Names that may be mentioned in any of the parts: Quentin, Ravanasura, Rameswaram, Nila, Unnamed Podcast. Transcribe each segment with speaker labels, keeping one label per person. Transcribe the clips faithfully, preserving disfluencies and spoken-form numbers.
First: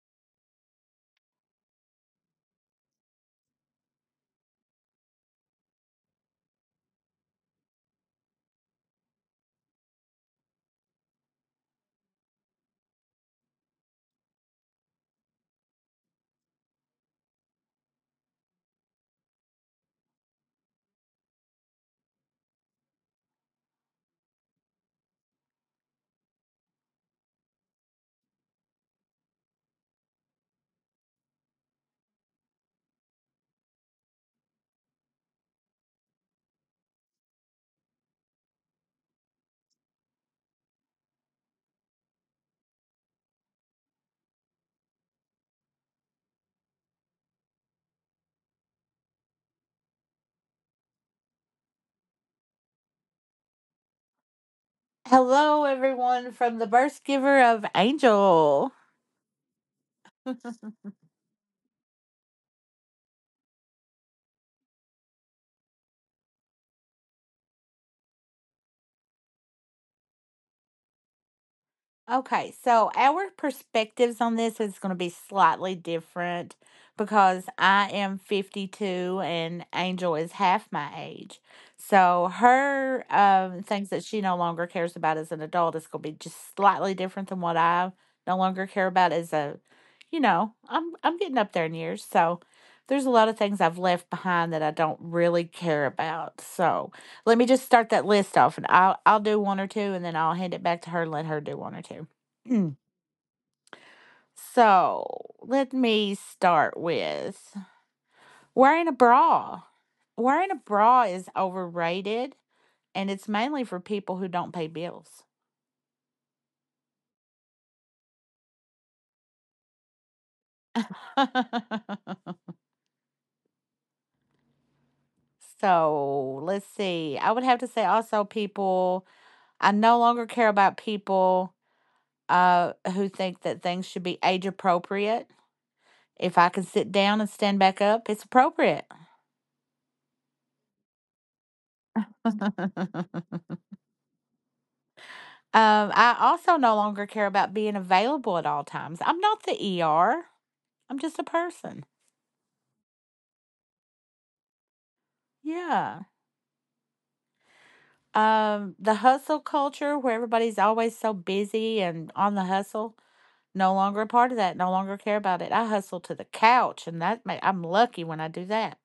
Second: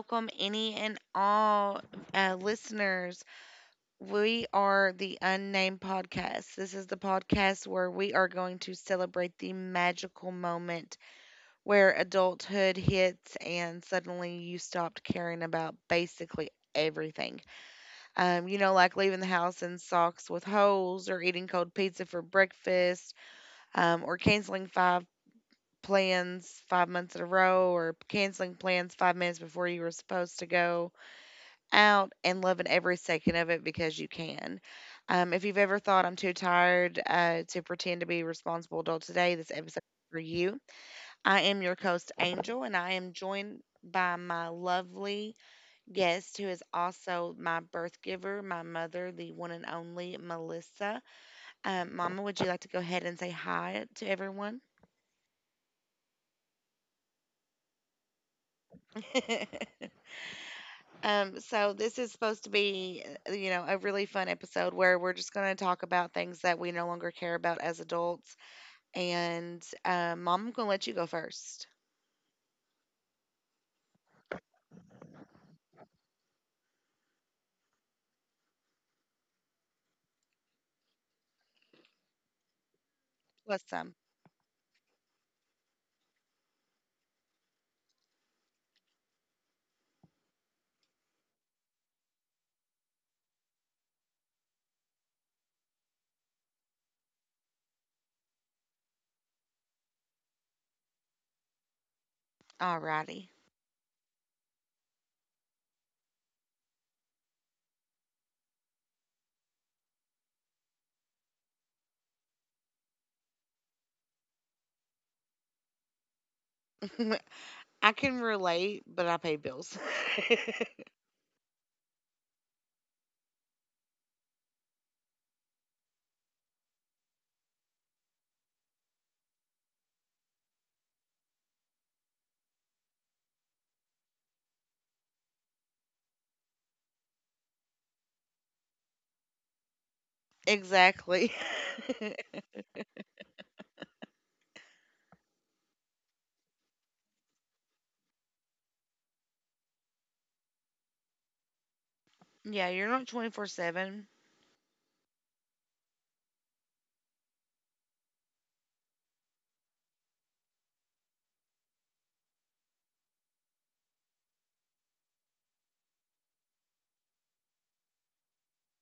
Speaker 1: welcome any and all uh, listeners. We are the Unnamed Podcast. This is the podcast where we are going to celebrate the magical moment where adulthood hits and suddenly you stopped caring about basically everything. Um, you know, like leaving the house in socks with holes, or eating cold pizza for breakfast, um, or canceling five plans five months in a row, or canceling plans five minutes before you were supposed to go out and loving every second of it because you can. Um, if you've ever thought I'm too tired uh, to pretend to be a responsible adult today, this episode is for you. I am your host, Angel, and I am joined by my lovely guest who is also my birth giver, my mother, the one and only Melissa. Um, Mama, would you like to go ahead and say hi to everyone?
Speaker 2: Hello, everyone, from the birth giver of Angel.
Speaker 1: Um, so this is supposed to be, uh, you know, a really fun episode where we're just going to talk about things that we no longer care about as adults. And um, Mom, I'm going to let you go first.
Speaker 2: Okay, so our perspectives on this is going to be slightly different because I am fifty-two and Angel is half my age. So her um,
Speaker 1: What's
Speaker 2: things
Speaker 1: them.
Speaker 2: that she no longer cares about as an adult is going to be just slightly different than what I no longer care about as a, you know, I'm I'm getting up there in years, so there's a lot of things I've left behind that I don't really care about. So let me just start that list off and I'll I'll do one or two and then I'll hand it back to her and let her do one or two. Mm.
Speaker 1: Alrighty.
Speaker 2: So let me start with wearing a bra. Wearing a bra is overrated and it's mainly for people who don't pay bills.
Speaker 1: I can relate, but I pay bills.
Speaker 2: So let's see. I would have to say also people, I no longer care about people uh, who think that things should be age appropriate. If I can sit down and stand back up, it's appropriate.
Speaker 1: Exactly.
Speaker 2: Um, I also no longer care about being available at all times. I'm not the E R. I'm just a person.
Speaker 1: Yeah, you're not twenty four seven.
Speaker 2: Yeah. Um, the hustle culture where everybody's always so busy and on the hustle. No longer a part of that. No longer care about it. I hustle to the couch, and that ma- I'm lucky when I do that.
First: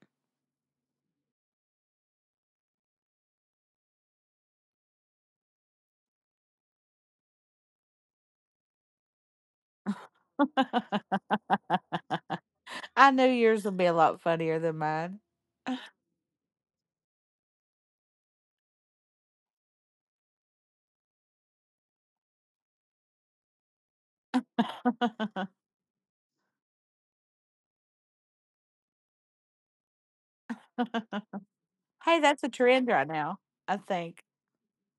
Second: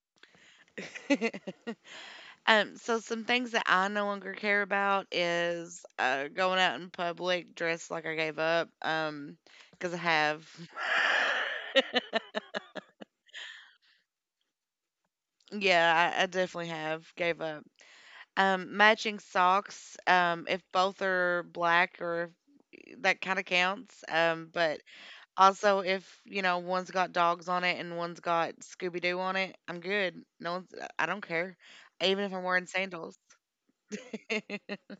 Speaker 1: Um, so some things that I no longer care about is uh, going out in public dressed like I gave up, um, because I have.
Speaker 2: I knew yours would be a lot funnier than mine.
Speaker 1: Yeah, I, I definitely have gave up. Um, matching socks, um, if both are black or if, that kind of counts. Um, but also if you know one's got dogs on it and one's got Scooby Doo on it, I'm good. No one's. I don't care,
Speaker 2: Hey,
Speaker 1: even if I'm
Speaker 2: that's a
Speaker 1: wearing
Speaker 2: trend right
Speaker 1: sandals.
Speaker 2: now, I think.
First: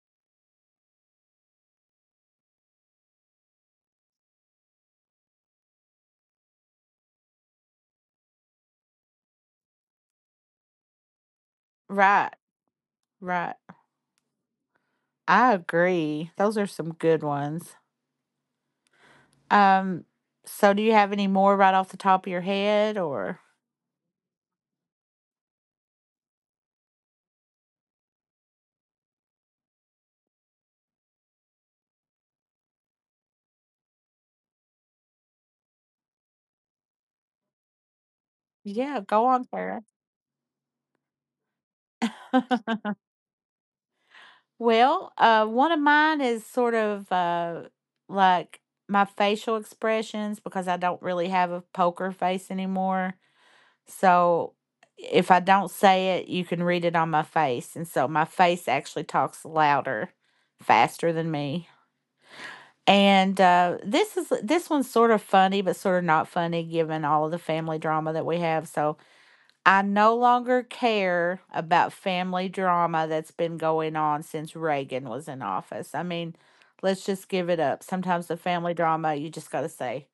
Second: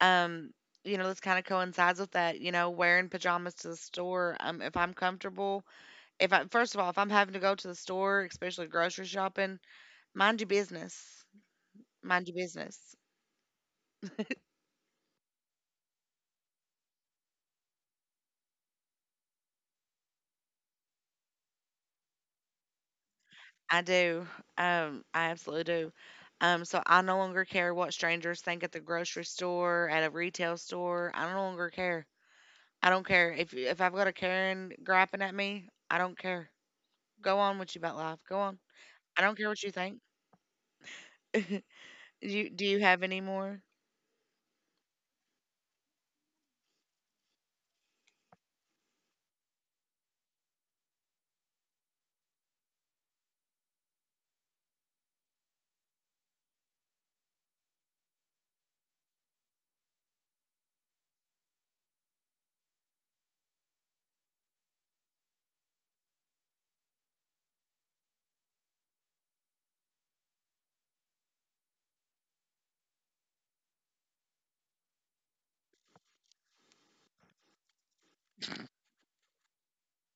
Speaker 1: Um, you know, this kind of coincides with that, you know, wearing pajamas to the store. Um, if I'm comfortable, if I, first of all, if I'm having to go to the store, especially grocery shopping, mind your business. Mind
Speaker 2: Right.
Speaker 1: your business.
Speaker 2: Right. I agree. Those are some good ones. Um, so do you have any more right off the top of your head, or
Speaker 1: I do. Um, I absolutely do. Um, so I no longer care what strangers think at the grocery store, at a retail store. I no longer care. I don't care if if I've got a Karen griping at me. I don't care. Go on with you about life. Go on.
Speaker 2: yeah,
Speaker 1: I
Speaker 2: go
Speaker 1: don't
Speaker 2: on,
Speaker 1: care what you
Speaker 2: Sarah.
Speaker 1: think. Do you, do you have any more?
Speaker 2: Well, uh one of mine is sort of uh like my facial expressions because I don't really have a poker face anymore. So if I don't say it, you can read it on my face. And so my face actually talks louder, faster than me. And uh, this is this one's sort of funny, but sort of not funny given all of the family drama that we have. So I no longer care about family drama that's been going on since Reagan was in office. I mean, let's just give it up. Sometimes the family drama, you just got to say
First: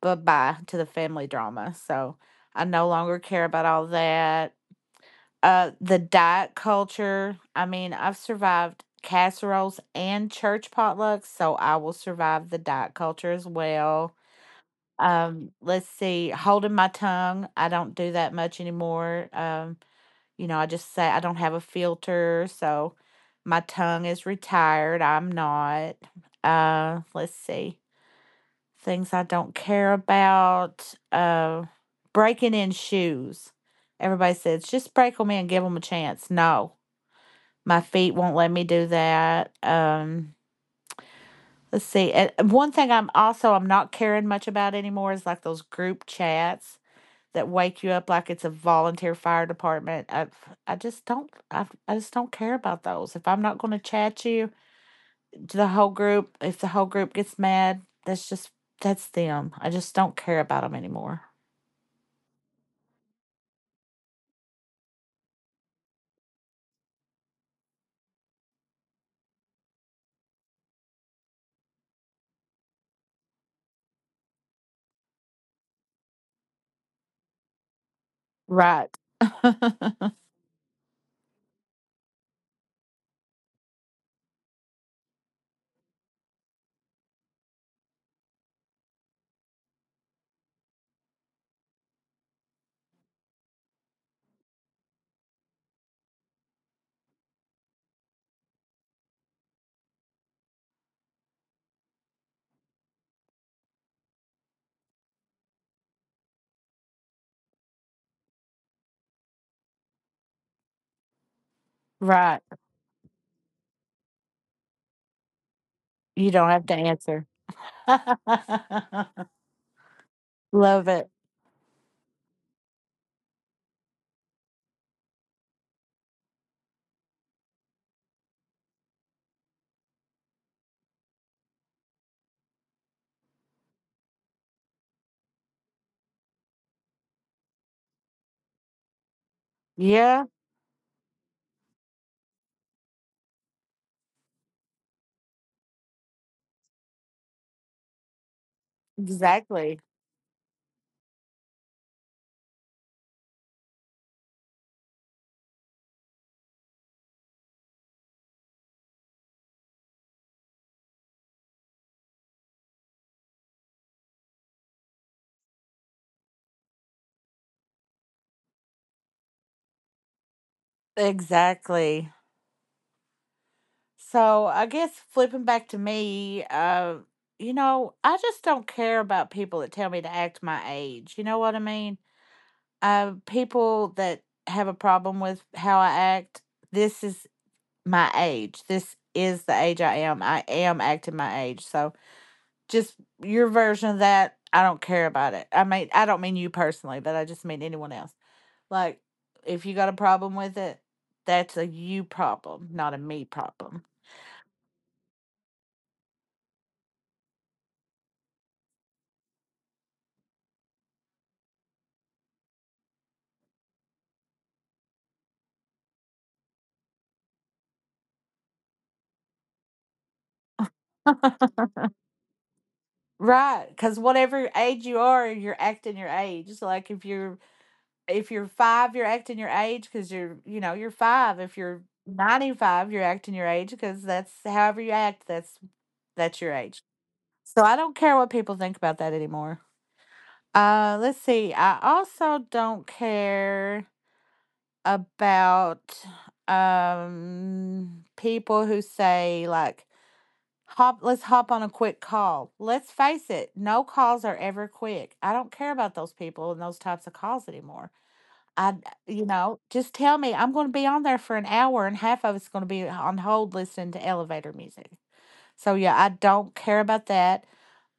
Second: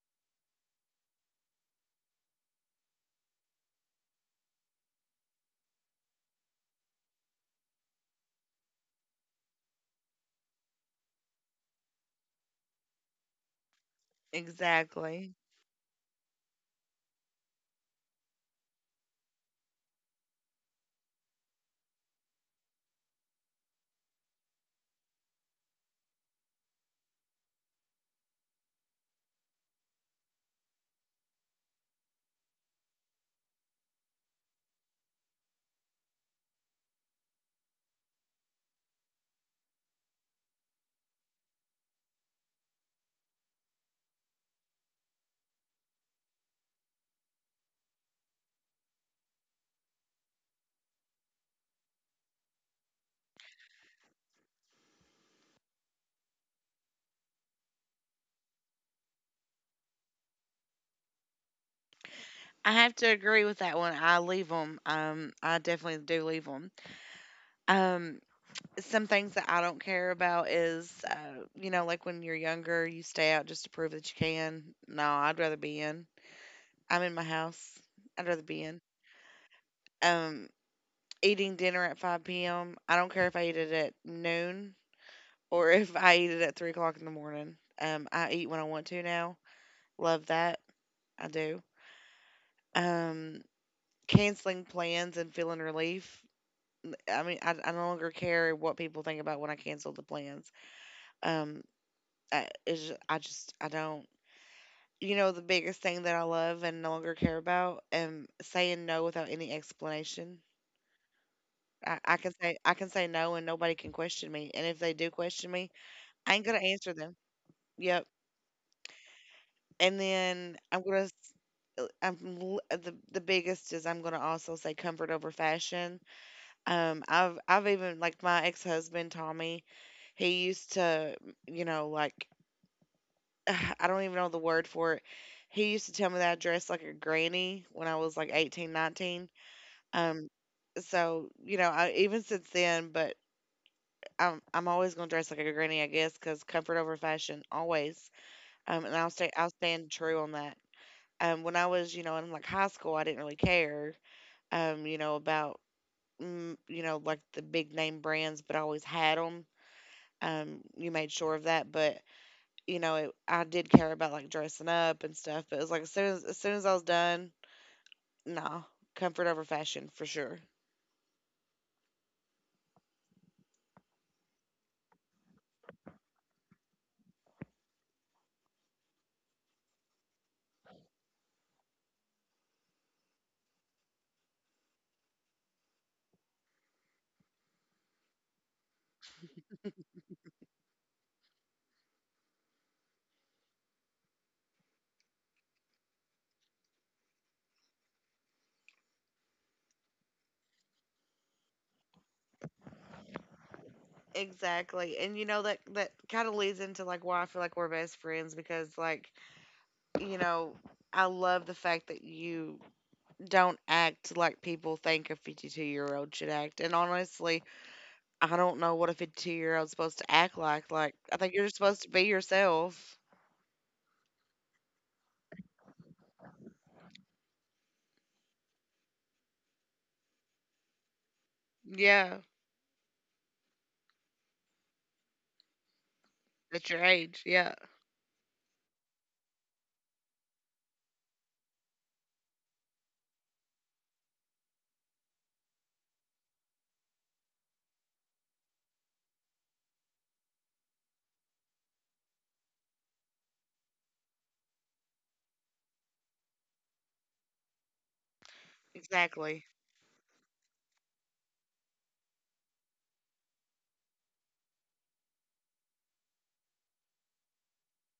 Speaker 2: bye bye to the family drama. So I no longer care about all that. Uh, the diet culture, I mean, I've survived casseroles and church potlucks, so I will survive the diet culture as well.
Speaker 1: Exactly.
Speaker 2: Um, let's see, holding my tongue, I don't do that much anymore. Um, you know, I just say I don't have a filter, so my tongue is retired. I'm not. Uh, let's see. Things I don't care about. Uh, breaking in shoes. Everybody says just break them in, give them a chance. No, my feet won't let me do that. Um, let's see. And one thing I'm also I'm not caring much about anymore is like those group chats that wake you up like it's a volunteer fire department. I I just don't I, I just don't care about those. If I'm not going to chat you to the whole group, if the whole group gets mad, that's just that's them. I just don't care about them anymore.
Speaker 1: I have to agree with that one. I leave them. Um, I definitely do leave them. Um, some things that I don't care about is, uh, you know, like when you're younger, you stay out just to prove that you can. No, I'd rather be in. I'm in my house. I'd rather be in.
Speaker 2: Right.
Speaker 1: Um, eating dinner at five p m. I don't care if I eat it at noon or if I eat it at three o'clock in the morning. Um, I eat when I want to now. Love that. I do. Um, canceling plans and feeling relief. I mean, I, I no longer care what people think about when I cancel the plans. Um, I, it's just, I just, I don't. You know, the biggest thing that I love and no longer care about, and saying no without any explanation. I, I can
Speaker 2: Right.
Speaker 1: say, I can say no, and nobody can question me. And if they do question me,
Speaker 2: You
Speaker 1: I ain't
Speaker 2: don't
Speaker 1: gonna
Speaker 2: have to
Speaker 1: answer them.
Speaker 2: answer.
Speaker 1: Yep. And then I'm
Speaker 2: Love
Speaker 1: gonna,
Speaker 2: it.
Speaker 1: s- uh, I'm l- uh, the the biggest is I'm gonna also say comfort over fashion. Um, I've I've even like my ex husband Tommy. He used to, you know, like I don't even know the word for it. He used to tell me that I dressed like a granny when I was like eighteen, nineteen.
Speaker 2: Yeah,
Speaker 1: Um, so, you know, I, even since then, but I'm, I'm always going to dress like a granny, I guess, because comfort over fashion, always. Um, and I'll stay, I'll
Speaker 2: exactly.
Speaker 1: stand true on that. Um, when I was, you know, in like high school, I didn't really care, um, you know, about, mm, you know, like the big name brands, but I always had them. Um, you made sure of that. But you know, it, I did care about like dressing up and stuff, but it was like as soon as as soon as I was done, nah, comfort over fashion for sure.
Speaker 2: Exactly. So I guess flipping back to me, uh, you know, I just don't care about people that tell me to act my age. You know what I mean? Uh, people that have a problem with how I act, this is my age. This is the age I am. I am acting my age. So just your version of that, I don't care about it. I mean, I don't mean you personally, but I just mean anyone else. Like, if you got a problem with it, that's a you problem, not a me problem.
Speaker 1: Exactly. And you know that that kind of leads into like why I feel like we're best friends because like, you know, I love the fact that you don't act like people think a fifty-two-year-old should act. And honestly, I don't know what a fifty-two-year-old's supposed to act like. Like, I think you're supposed to be yourself.
Speaker 2: Right, because whatever age you are, you're acting your age. So, like if you're if you're five, you're acting your age because you're you know you're five. If you're
Speaker 1: Yeah,
Speaker 2: ninety five, you're acting your age because that's however you act. That's that's your
Speaker 1: at your
Speaker 2: age.
Speaker 1: age. Yeah,
Speaker 2: So I don't care what people think about that anymore. Uh, let's see. I also don't care about um people who say like hop, let's hop on a quick call. Let's face it, no calls are ever quick. I don't care about those people and those types of calls anymore. I, you
Speaker 1: exactly.
Speaker 2: know, just tell me I'm going to be on there for an hour and half of it's going to be on hold listening to elevator music. So, yeah, I don't care about that.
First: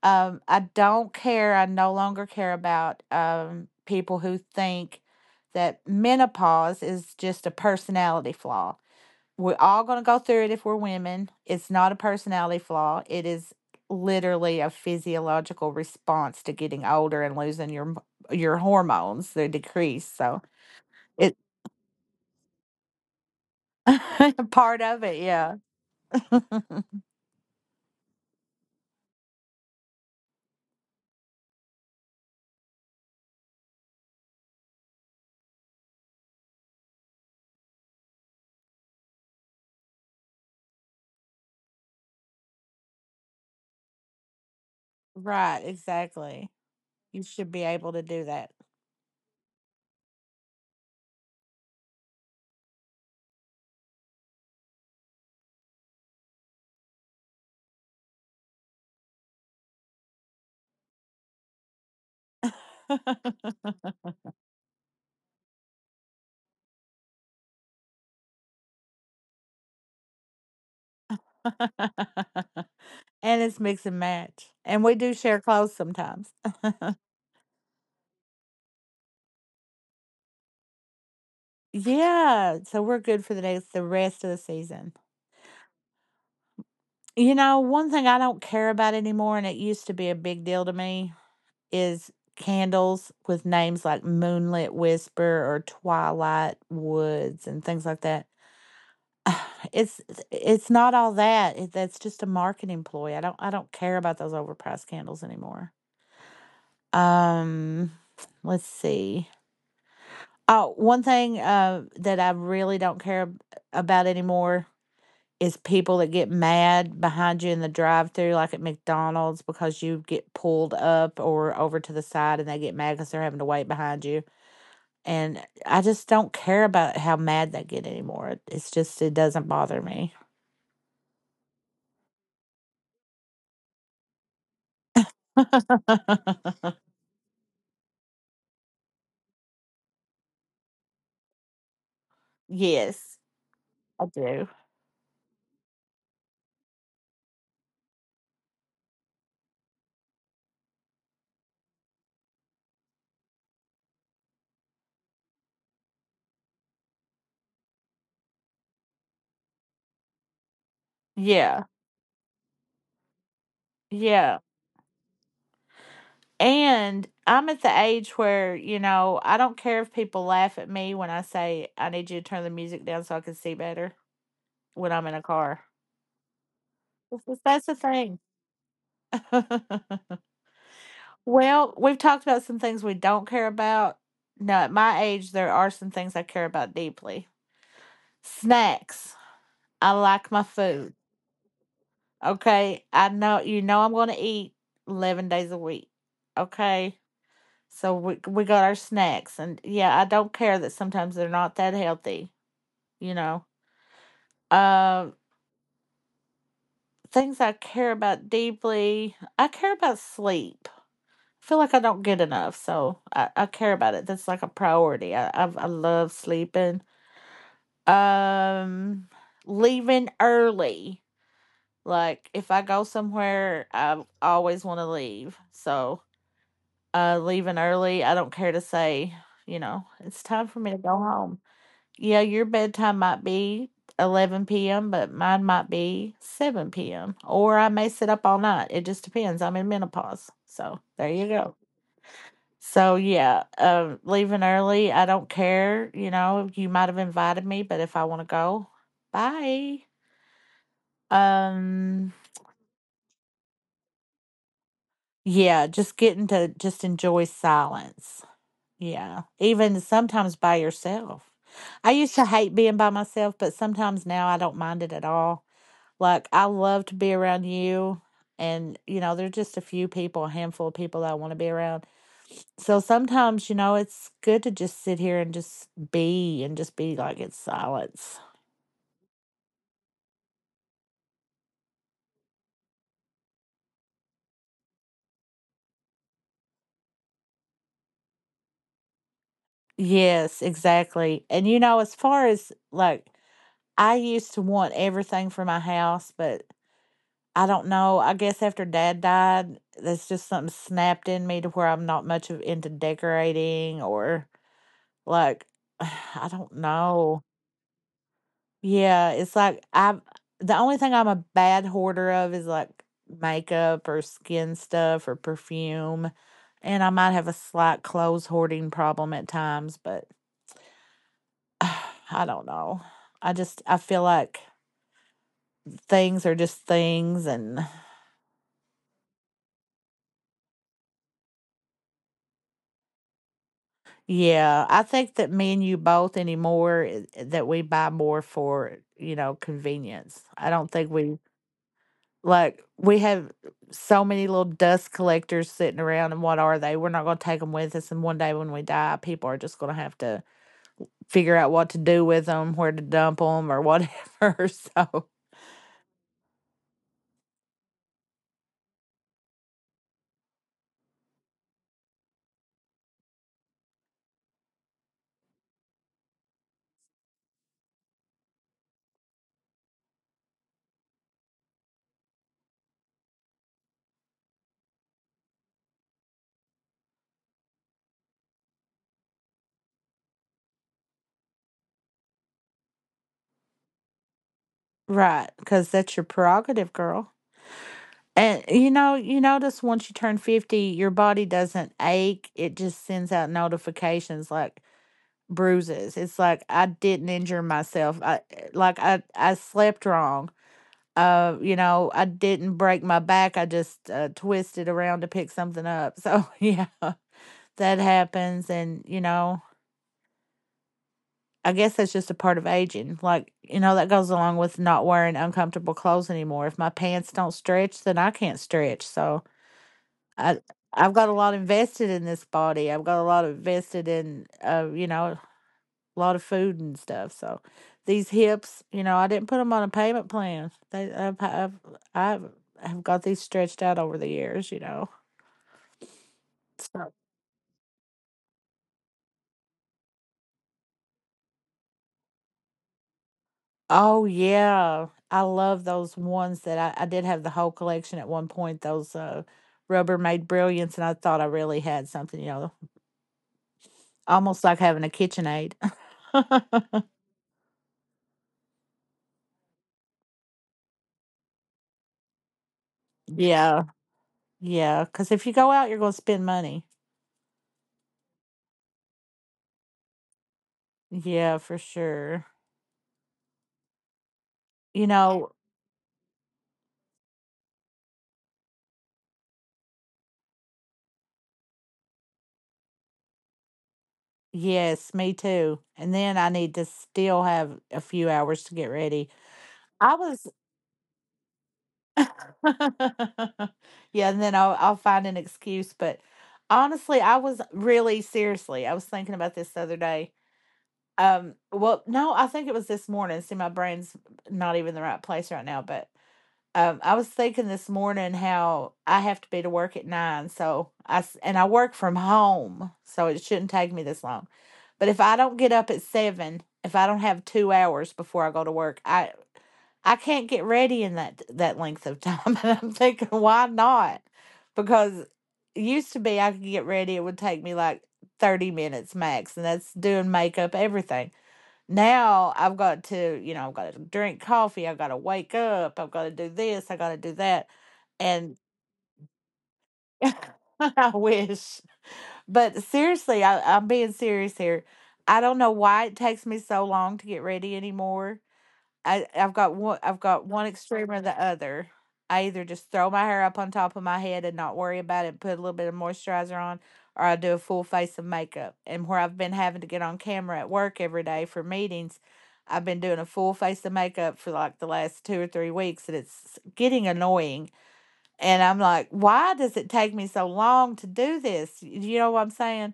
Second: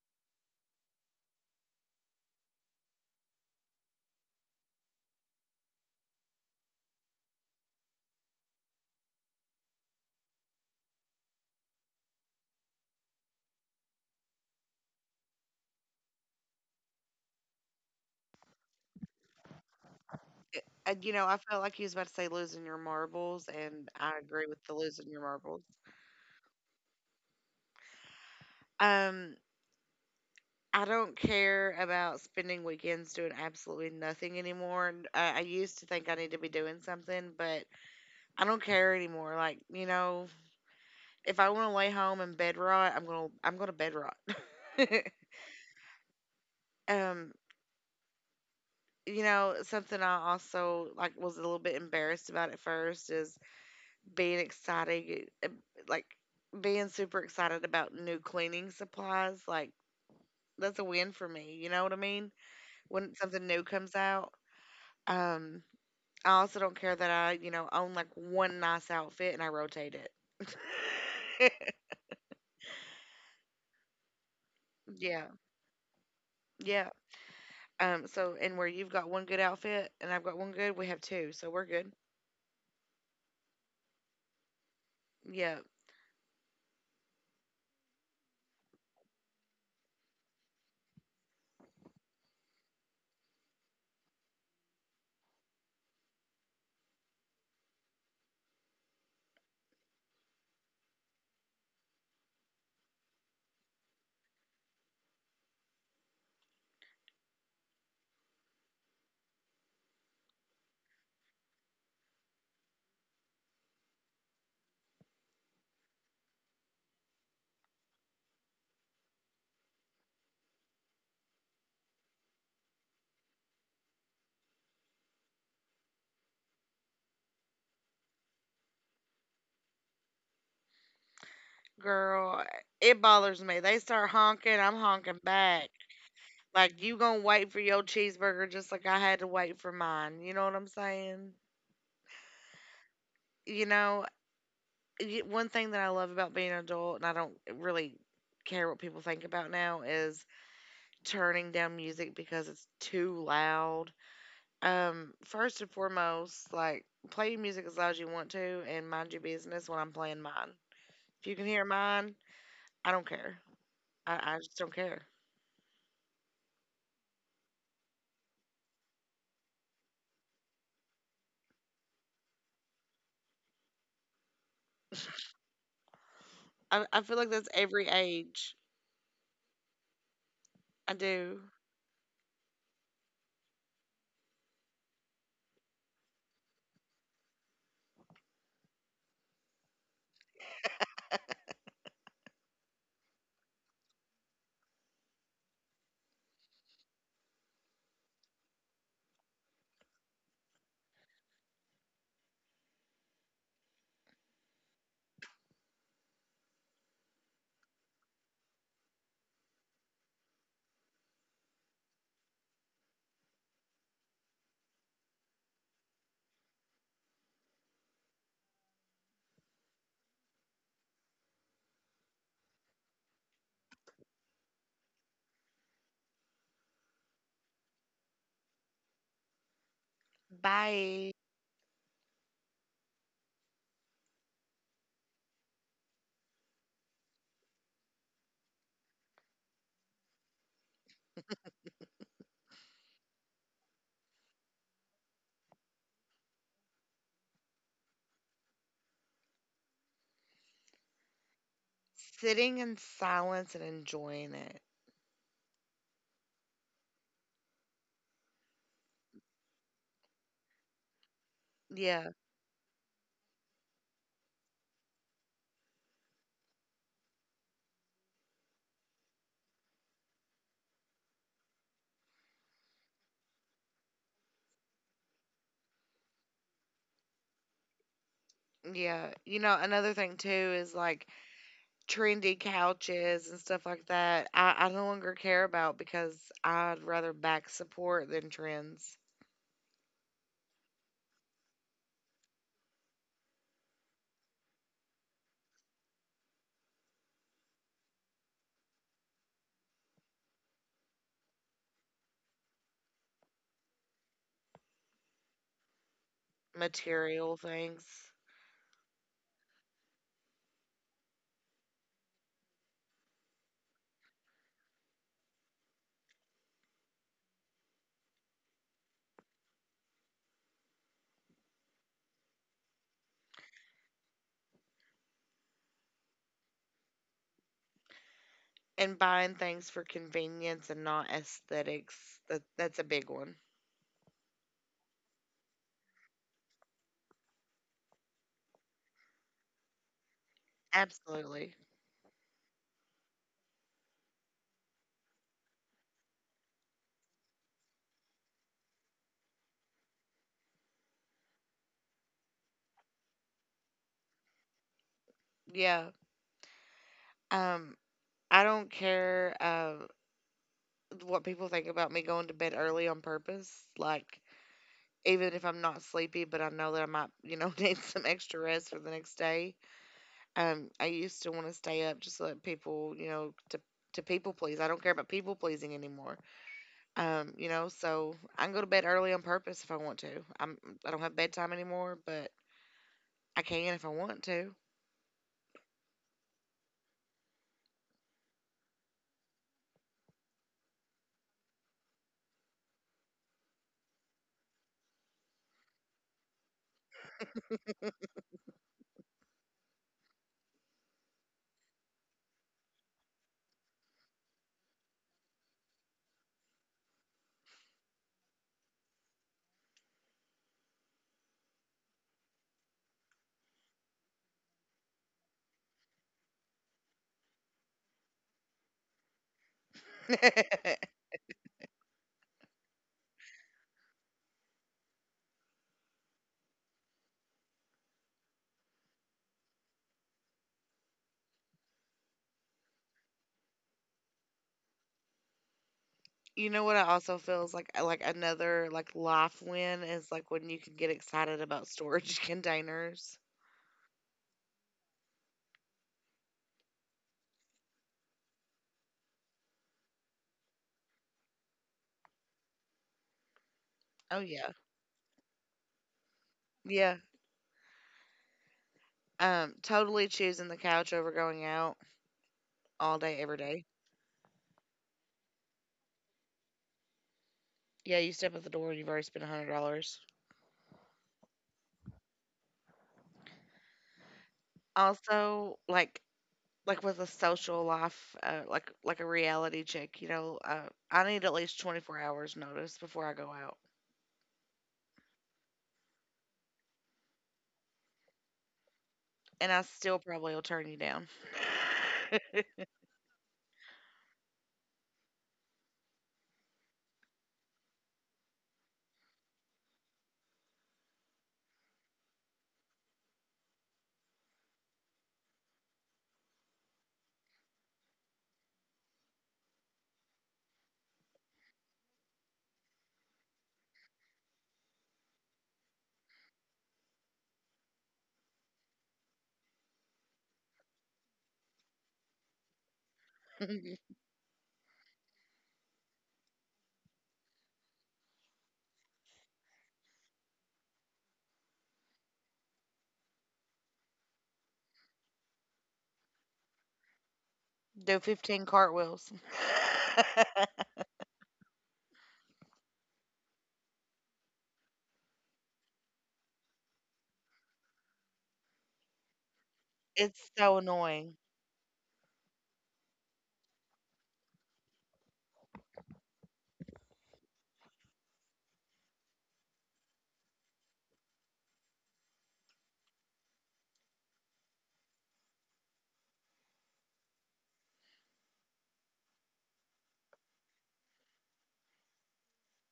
Speaker 2: Um, I don't care. I no longer care about um, people who think that menopause is just a personality flaw. We're all going to go through it if we're women. It's not a personality flaw. It is literally a physiological response to getting older and losing your your hormones. They decrease. So
Speaker 1: and, you know,
Speaker 2: it
Speaker 1: I felt like he was about to say losing your marbles, and I agree with the
Speaker 2: part of
Speaker 1: losing your
Speaker 2: it, yeah.
Speaker 1: marbles. Um, I don't care about spending weekends doing absolutely nothing anymore. And I I used to think I need to be doing something, but I don't care anymore. Like, you know, if I want to lay home and bed rot, I'm gonna I'm gonna bed rot.
Speaker 2: Right, exactly. You
Speaker 1: um,
Speaker 2: should be able to do that.
Speaker 1: you know, something I also like was a little bit embarrassed about at first is being excited, uh, like being super excited about new cleaning supplies, like that's a win for me. You know what I mean? When something new comes out, um, I also don't care that I, you know, own like one nice outfit and I rotate it.
Speaker 2: And it's mix and match. And we do
Speaker 1: Yeah,
Speaker 2: share clothes sometimes.
Speaker 1: yeah. Um, so and where you've got one good outfit and I've got one good, we have two, so we're good.
Speaker 2: Yeah, so we're good for the next the rest of the season.
Speaker 1: Yeah,
Speaker 2: You know, one thing I don't care about anymore, and it used to be a big deal to me, is candles with names like Moonlit Whisper or Twilight Woods and things like that. It's it's not all that. It, that's just a marketing ploy. I don't I don't care about those overpriced candles anymore. Um, let's see. Oh, one thing uh that I really don't care ab- about anymore is people that get mad behind you in the drive through like at McDonald's because you get pulled up or over to the side and they get mad because they're having to wait behind you. And I just don't care about how mad they get anymore. It's just it doesn't bother me.
Speaker 1: girl, it bothers me. They start honking, I'm honking back. Like you gonna wait for your cheeseburger just like I had to wait for mine. You know what I'm saying?
Speaker 2: Yes,
Speaker 1: You
Speaker 2: I
Speaker 1: know,
Speaker 2: do.
Speaker 1: y- one thing that I love about being an adult, and I don't really care what people think about now, is turning down music because it's too loud. Um, first and foremost, like play your music as loud as you want to, and mind your business when I'm playing mine. If you can hear
Speaker 2: Yeah.
Speaker 1: mine, I don't care. I, I
Speaker 2: Yeah.
Speaker 1: just don't care.
Speaker 2: And I'm at the age where, you know, I don't care if people laugh at me when I say I need you to turn the music down so I can see better when I'm in a car.
Speaker 1: I, I feel
Speaker 2: That's
Speaker 1: like
Speaker 2: the
Speaker 1: that's
Speaker 2: that's the
Speaker 1: every
Speaker 2: thing.
Speaker 1: age. I do.
Speaker 2: Well, we've talked about some things we don't care about. Now, at my age, there are some things I care about deeply. Snacks. I like my food. Okay. I know, you know, I'm going to eat eleven days a week. Okay. So we, we got our snacks. And yeah, I don't care that sometimes they're not that healthy, you know. Uh, Things I care about deeply. I care about sleep, feel like I don't get enough, so I, I care about it. That's like a priority. I, I I love sleeping. Um, Leaving early. Like if I go somewhere, I always want to leave. So uh, leaving early. I don't care to say, you know, it's time for me to go
Speaker 1: Bye.
Speaker 2: home. Yeah, your bedtime might be eleven p m, but mine might be seven p m, or I may sit up all night. It just depends. I'm in menopause. So there you go. So yeah, uh, leaving early. I don't care. You know, you might have invited me, but if I want to go, bye. Um,
Speaker 1: Sitting in silence and enjoying it.
Speaker 2: yeah, just getting to just enjoy silence. Yeah, even sometimes by yourself. I
Speaker 1: Yeah,
Speaker 2: used to hate being by myself, but sometimes now I don't mind it at all. Like I love to be around you, and you know, there's just a few people, a handful of people that I want to be around, so sometimes, you know, it's good to just sit here and just be and just be like it's silence.
Speaker 1: yeah. You know, another thing too is like trendy couches and stuff like that. I, I no longer care about because I'd rather back support than trends,
Speaker 2: Yes, exactly. And you know, as far as like, I used to want everything for my house, but I don't know. I guess after dad died, that's just something snapped in me to where I'm not much of into decorating or like, I don't know.
Speaker 1: material things,
Speaker 2: Yeah, it's like I've the only thing I'm a bad hoarder of is like makeup or skin stuff or perfume, and I might have a slight clothes hoarding problem at times, but I don't know. I just I feel like things are just things, and
Speaker 1: and buying things for convenience and not aesthetics. That that's a big one.
Speaker 2: yeah, I think that me and you both anymore i- that we buy more for, you know, convenience. I don't think we,
Speaker 1: Absolutely.
Speaker 2: like we have so many little dust collectors sitting around, and what are they? We're not going to take them with us, and one day when we die, people are just going to have to figure out what to do with them, where to dump them, or whatever. So
Speaker 1: Yeah. Um, I don't care uh, what people think about me going to bed early on purpose. Like, even if I'm not sleepy, but I know that I might, you know, need some extra rest for the next day. Um, I used to want to stay up just to let people, you know, to to people please. I don't care about people pleasing anymore. Um, you know, so I can go to bed early on purpose if I want to. I'm I don't have bedtime anymore, but I can if I want to.
Speaker 2: right, because that's your prerogative, girl. And you know, you notice once you turn fifty, your body doesn't ache; it just sends out notifications like bruises. It's like I didn't injure myself. I eh, like I I slept wrong. Uh, you know, I didn't break my back. I just uh, twisted around to pick something up. So, yeah, that happens. And, you know, I guess that's just a part of aging. Like, you know, that goes along with not wearing uncomfortable clothes anymore. If my pants don't stretch, then I can't stretch. So, I I've got a lot invested in this body. I've got a lot invested in uh, you know, a lot of food and stuff. So these hips, you know, I didn't put them on a payment plan. They, I've, I've, I've, I've got these stretched out over the years, you know.
Speaker 1: You know what I
Speaker 2: So-
Speaker 1: also feel is like like another like life win is like when you can get excited about storage containers.
Speaker 2: Oh yeah, I love those ones that I, I did have the whole collection at one point. Those uh, Rubbermaid Brilliants, and I thought I really had something, you know,
Speaker 1: Oh
Speaker 2: almost like having a KitchenAid.
Speaker 1: yeah. Um, totally choosing the couch over going out all day, every
Speaker 2: Yeah,
Speaker 1: day.
Speaker 2: yeah, because if you go out, you're going to spend money.
Speaker 1: Yeah, you step at the door and you've already spent a hundred dollars.
Speaker 2: Yeah, for sure. You know,
Speaker 1: Also, like like with a social life, uh, like like a reality check, you know, uh, I need at least twenty four hours notice before I go out,
Speaker 2: yes, me too. And then I need to still have a few hours to get ready.
Speaker 1: and I
Speaker 2: I
Speaker 1: still
Speaker 2: was,
Speaker 1: probably will turn you down.
Speaker 2: yeah, and then I'll, I'll find an excuse. But honestly, I was really seriously, I was thinking about this the other day. Um, well, no, I think it was this morning. See, my brain's not even in the right place right now, but um, I was thinking this morning how I have to be to work at nine, so I s- and I work from home, so it shouldn't take me this long. But if I don't get up at seven, if I don't have two hours before I go to work, I I can't get ready in that that length of time. And I'm thinking, why not? Because it used to be I could get ready; it would take me like thirty minutes max, and that's doing makeup, everything. Now I've got to, you know, I've got to drink coffee, I've got to wake up, I've got to do this, I've got to do that.
Speaker 1: Do
Speaker 2: And
Speaker 1: fifteen cartwheels.
Speaker 2: I wish. But seriously, I, I'm being serious here. I don't know why it takes me so long to get ready anymore. I I've got one I've got
Speaker 1: It's
Speaker 2: one
Speaker 1: so
Speaker 2: extreme or
Speaker 1: annoying.
Speaker 2: the other. I either just throw my hair up on top of my head and not worry about it, put a little bit of moisturizer on, or I do a full face of makeup. And where I've been having to get on camera at work every day for meetings, I've been doing a full face of makeup for like the last two or three weeks, and it's getting annoying. And I'm like, why does it take me so long to do this? You know what I'm saying?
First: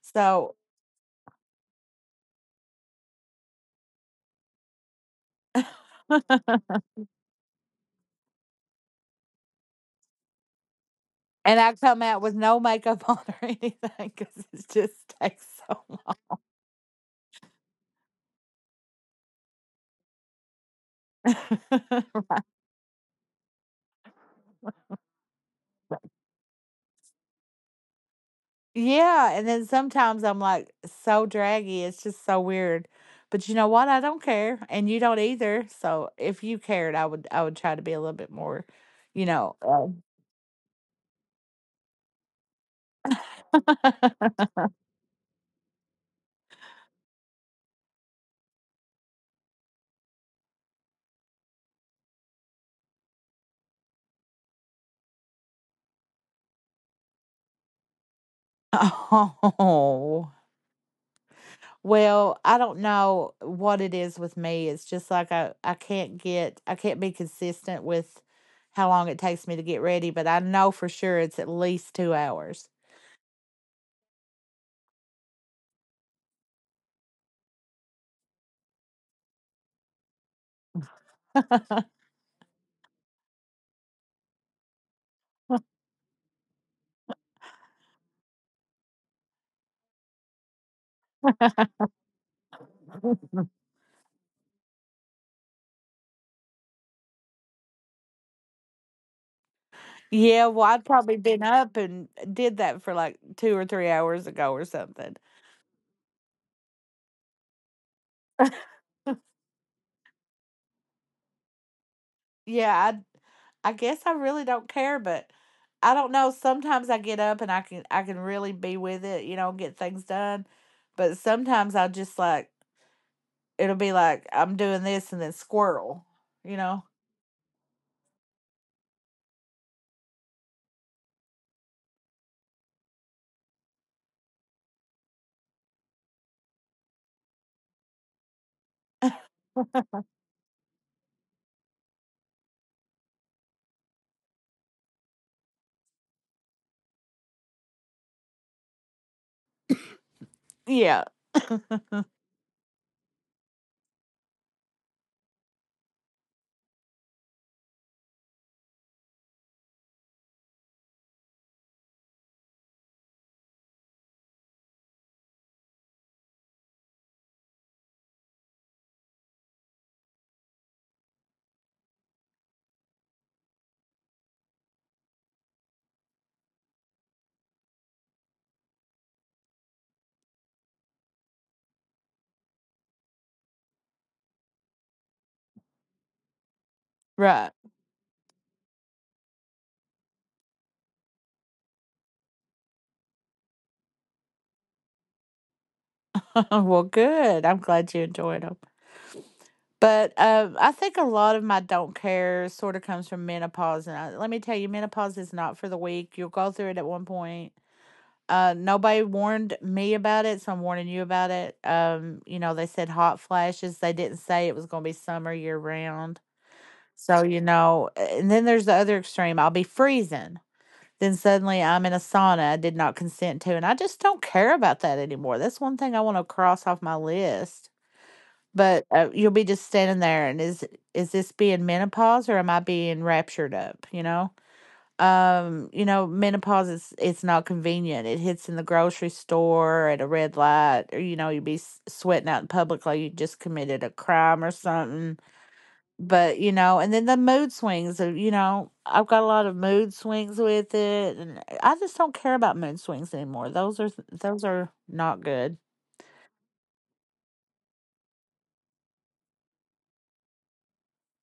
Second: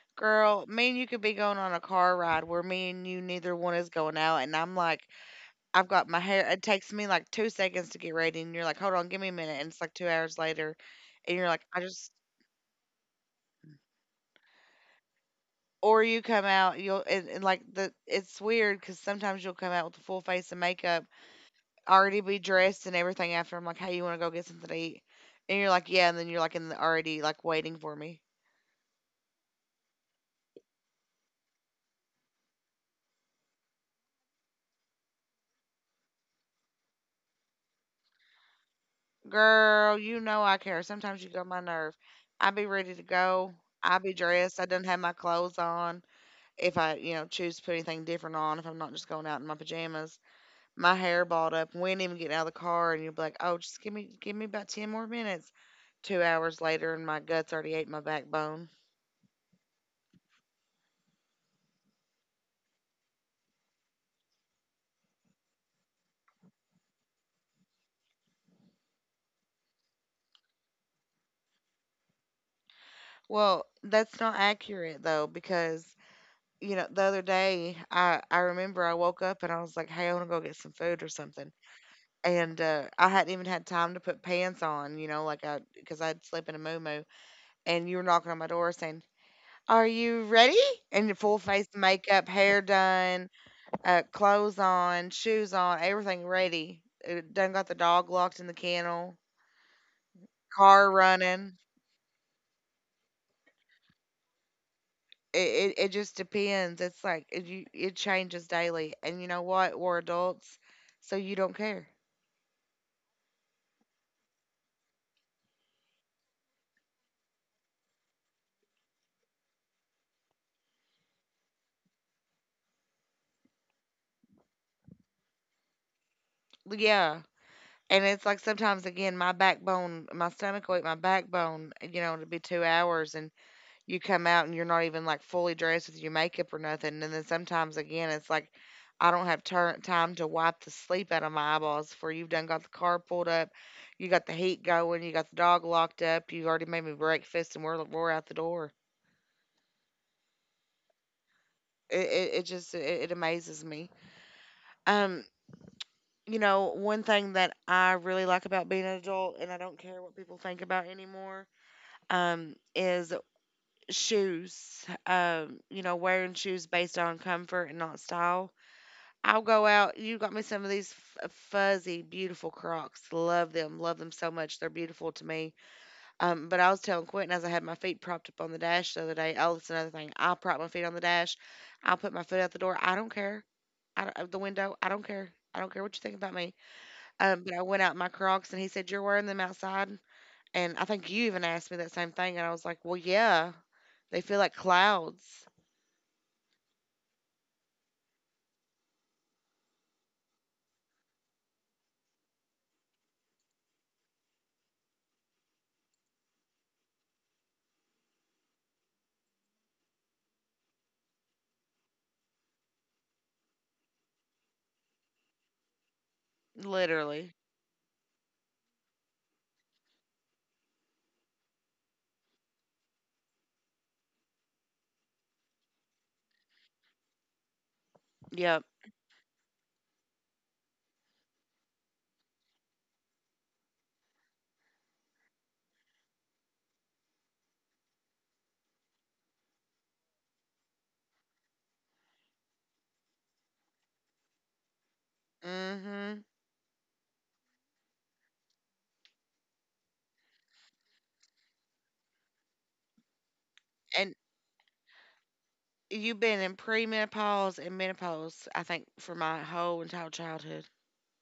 Speaker 2: So,
Speaker 1: Girl, me and you could be going on a car ride where me and you neither one is going out, and I'm like, I've got my hair it takes me like two seconds to get ready, and you're like, "Hold on, give me a minute," and it's like two hours later, and you're
Speaker 2: and
Speaker 1: like,
Speaker 2: I
Speaker 1: "I
Speaker 2: come
Speaker 1: just,"
Speaker 2: out with no makeup on or anything because it just takes so
Speaker 1: or you come out, you'll and, and like the it's weird because sometimes you'll come out with a full face of makeup, already be dressed and everything after. I'm like, "Hey, you wanna go get something to eat?" And you're like, "Yeah," and then you're like in the already like waiting for me.
Speaker 2: Yeah, and then sometimes I'm like so draggy, it's just so weird. But you know what? I don't care, and you don't either. So if you cared, I would I would try to be a little bit more, you know.
Speaker 1: Girl,
Speaker 2: um,
Speaker 1: you know I care. Sometimes you get my nerve. I be ready to go. I be dressed. I done have my clothes on. If I, you know, choose to put anything different on, if I'm not just going out in my pajamas. My hair balled up. We ain't even getting out of the car, and you would be like, "Oh, just give me give me about ten more minutes." Two hours later, and my guts already ate my backbone.
Speaker 2: Oh. Well, I don't know what it is with me. It's just like I I can't get I can't be consistent with how long it takes me to get ready, but I know for sure it's at least two hours.
Speaker 1: Well, that's not accurate though, because you know the other day I I remember I woke up and I was like, "Hey, I want to go get some food or something," and uh, I hadn't even had time to put pants on, you know, like I because I'd sleep in a moo and you were knocking on my door saying. Are you ready? And your full face makeup, hair done, Uh, clothes on, shoes on, everything ready. Uh, Done got the dog locked in the kennel,
Speaker 2: Yeah, well, I'd
Speaker 1: car
Speaker 2: probably been
Speaker 1: running.
Speaker 2: up and did that for like two or three hours ago or something.
Speaker 1: It, it, it just depends. It's like it, you, it changes daily. And you know what? We're adults, so you don't care.
Speaker 2: Yeah, I I guess I really don't care, but I don't know. Sometimes I get up and I can I can really be with it, you know, get things done. But sometimes I just like it'll be like I'm doing this and then squirrel, you know.
Speaker 1: Yeah. And it's like sometimes, again, my backbone, my stomach will eat my backbone, you know, it'll be two hours. And you come out and you're not even like fully dressed with your makeup or nothing. And then sometimes again, it's like I don't have tur time to wipe the sleep out of my eyeballs for you've done got the car pulled up, you got the heat going, you got the dog locked up, you already made me breakfast, and we're we're out the door.
Speaker 2: Yeah,
Speaker 1: It it, it just it, it amazes me. Um, you know, one thing that I really like about being an adult, and I don't care what people think about anymore, um, is shoes. Um, you know, wearing shoes based on comfort and not style. I'll go out. You got me some of these f- fuzzy, beautiful Crocs. Love them. Love them so much. They're beautiful to me. Um, but I was telling Quentin as I had my feet propped up on the dash the other day. Oh, that's another thing. I'll prop my feet on the dash. I'll put my foot out the door. I don't care. I don't, out the window. I don't care. I don't care what you think about me. Um,
Speaker 2: right.
Speaker 1: but I went out in my Crocs and he said, "You're wearing them outside?" And I think you even asked me that same thing. And I was like, "Well, yeah. They feel like clouds."
Speaker 2: Well, good. I'm glad you enjoyed 'em. But uh, I think a lot of my don't care sort of comes from menopause. And I, let me tell you, menopause is not for the weak. You'll go through it at one point. Uh, nobody warned me about it, so I'm warning you about it. Um, you know, they said hot flashes. They didn't say it was going to be summer year round. So,
Speaker 1: Literally.
Speaker 2: you know, and then there's the other extreme. I'll be freezing. Then suddenly I'm in a sauna I did not consent to. And I just don't care about that anymore. That's one thing I want to cross off my list,
Speaker 1: Yep.
Speaker 2: but uh, you'll be just standing there, and is is this being menopause or am I being raptured up? You know, um, you know, menopause is it's not convenient. It hits in the grocery store at a red light, or you know, you'd be s- sweating out in public like you just committed a crime or something.
Speaker 1: Mm hmm.
Speaker 2: But you know, and then the mood swings. Of, you know, I've got a lot of mood swings with it, and I just don't care about mood swings anymore. Those are
Speaker 1: And
Speaker 2: those are not good.
Speaker 1: you've been in premenopause and menopause, I think, for my whole entire childhood.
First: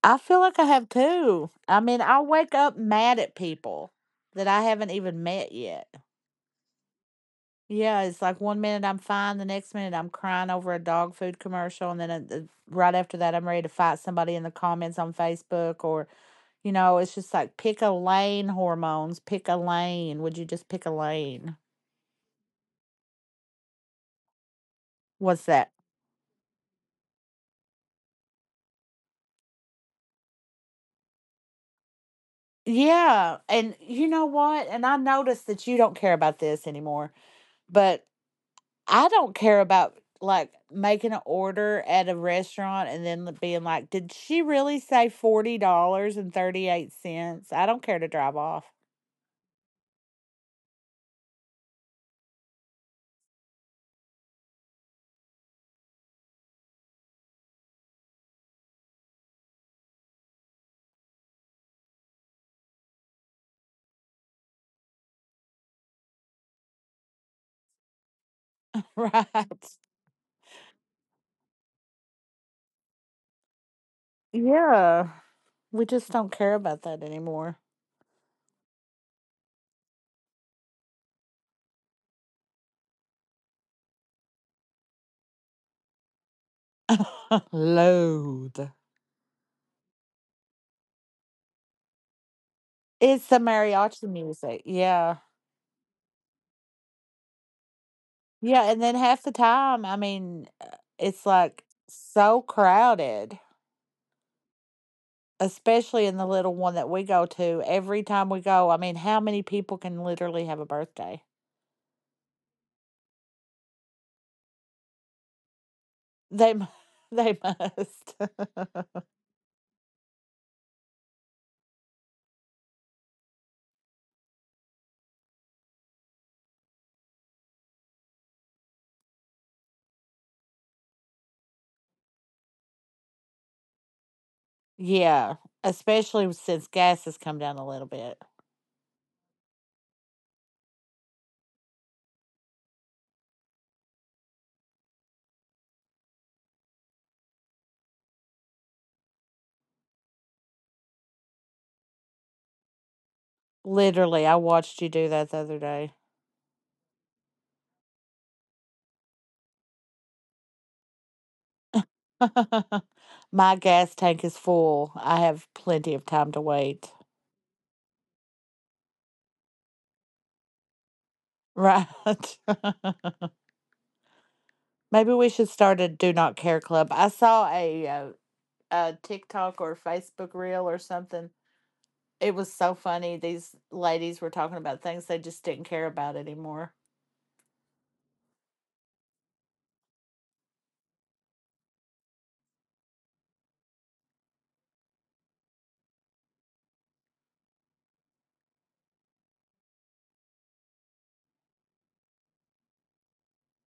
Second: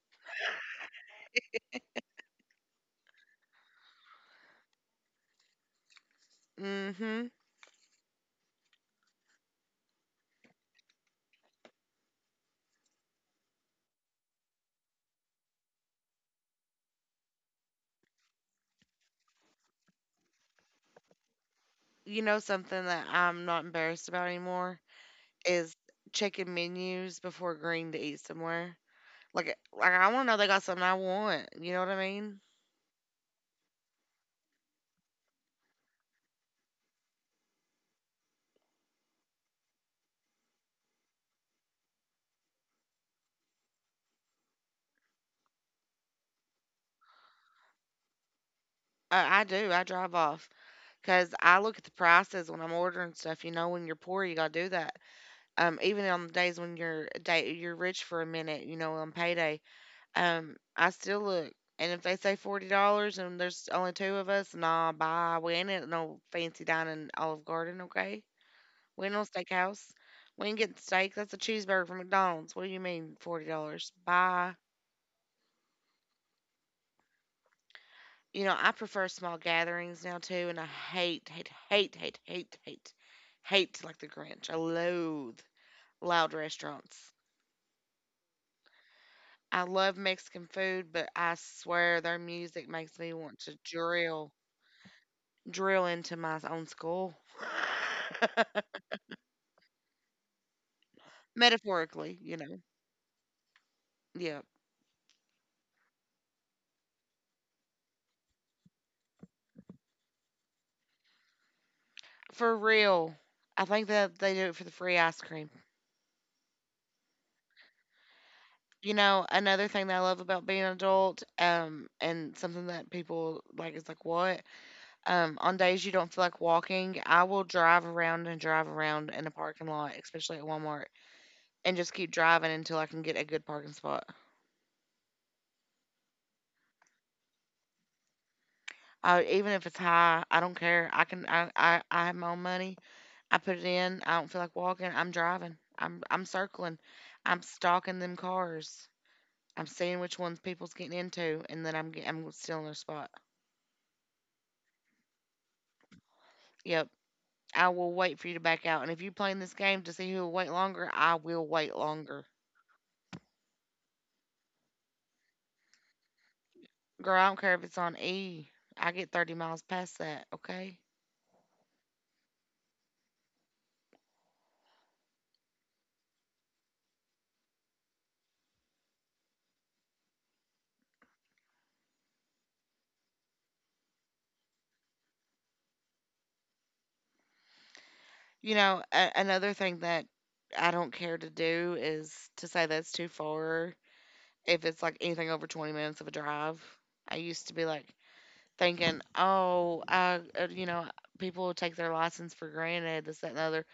Speaker 2: I feel like I have too. I mean, I wake up mad at people that I haven't even met yet.
Speaker 1: Hmm.
Speaker 2: Yeah, it's like one minute I'm fine, the next minute I'm crying over a dog food commercial, and then uh, uh, right after that I'm ready to fight somebody in the comments on Facebook, or you know, it's just like pick a lane hormones. Pick a lane. Would you just pick a lane?
Speaker 1: You know something that I'm not embarrassed about anymore
Speaker 2: What's that?
Speaker 1: is checking menus before agreeing to eat somewhere. Like, like I want to know they got something I want. You know what I mean?
Speaker 2: Yeah, and you know what? And I noticed that you don't care about this anymore, but I don't care about like making an order at a restaurant and then like, being like, "Did she really say forty dollars and thirty eight cents?" I don't care to drive off.
Speaker 1: I, I do. I drive off because I look at the prices when I'm ordering stuff. You know, when you're poor, you gotta do that. Um, even on the days when you're day you're rich for a minute. You know, on paydays. Um, I still look, and if they say forty dollars and there's only two of us, nah, bye. We ain't at no fancy dining Olive Garden, okay? We ain't no
Speaker 2: Right?
Speaker 1: steakhouse. We ain't getting steak. That's a cheeseburger from McDonald's. What do you mean forty dollars? Bye.
Speaker 2: Yeah, we just don't care about that anymore.
Speaker 1: You know, I prefer small gatherings now too, and I hate, hate, hate, hate, hate, hate, hate like the Grinch. I loathe loud restaurants.
Speaker 2: Loathe.
Speaker 1: I love Mexican food, but I swear their music makes me
Speaker 2: It's the
Speaker 1: want to
Speaker 2: mariachi
Speaker 1: drill.
Speaker 2: music. Yeah,
Speaker 1: Drill into my own skull.
Speaker 2: yeah, and then half the time, I mean, uh, it's like
Speaker 1: Metaphorically, you
Speaker 2: so
Speaker 1: know.
Speaker 2: crowded.
Speaker 1: Yeah.
Speaker 2: Especially in the little one that we go to, every time we go, I mean, how many people can literally have a birthday?
Speaker 1: For real. I think that they do it for the free ice cream.
Speaker 2: They mu they must.
Speaker 1: You know, another thing that I love about being an adult, um, and something that people like is like, what? Um, on days you don't feel like walking, I will drive around and drive around in a parking lot, especially at Walmart, and just keep driving until I can get a good parking spot.
Speaker 2: Yeah, especially since gas has come down a little bit.
Speaker 1: I, even if it's high, I don't care. I can, I, I, I have my own money. I put it in. I don't feel like walking. I'm driving. I'm I'm circling. I'm stalking them cars. I'm seeing which ones people's getting into, and then I'm get, I'm stealing their spot.
Speaker 2: Literally, I watched you do that the other day.
Speaker 1: Yep. I will wait for you to back out. And if you playing this game to see who will wait longer, I will wait longer.
Speaker 2: My gas tank is full. I have plenty of time to wait.
Speaker 1: Girl, I don't care if it's on E. I get thirty miles past that, okay?
Speaker 2: Right. Maybe we should start a do not care club. I saw a, uh, a TikTok or Facebook reel or something. It was so funny. These ladies were talking about things they just didn't care about anymore.
Speaker 1: You know, a- another thing that I don't care to do is to say that's too far if it's like anything over twenty minutes of a drive. I used to be like, thinking, oh, I, uh, you know, people will take their license for granted, this, that, and the other.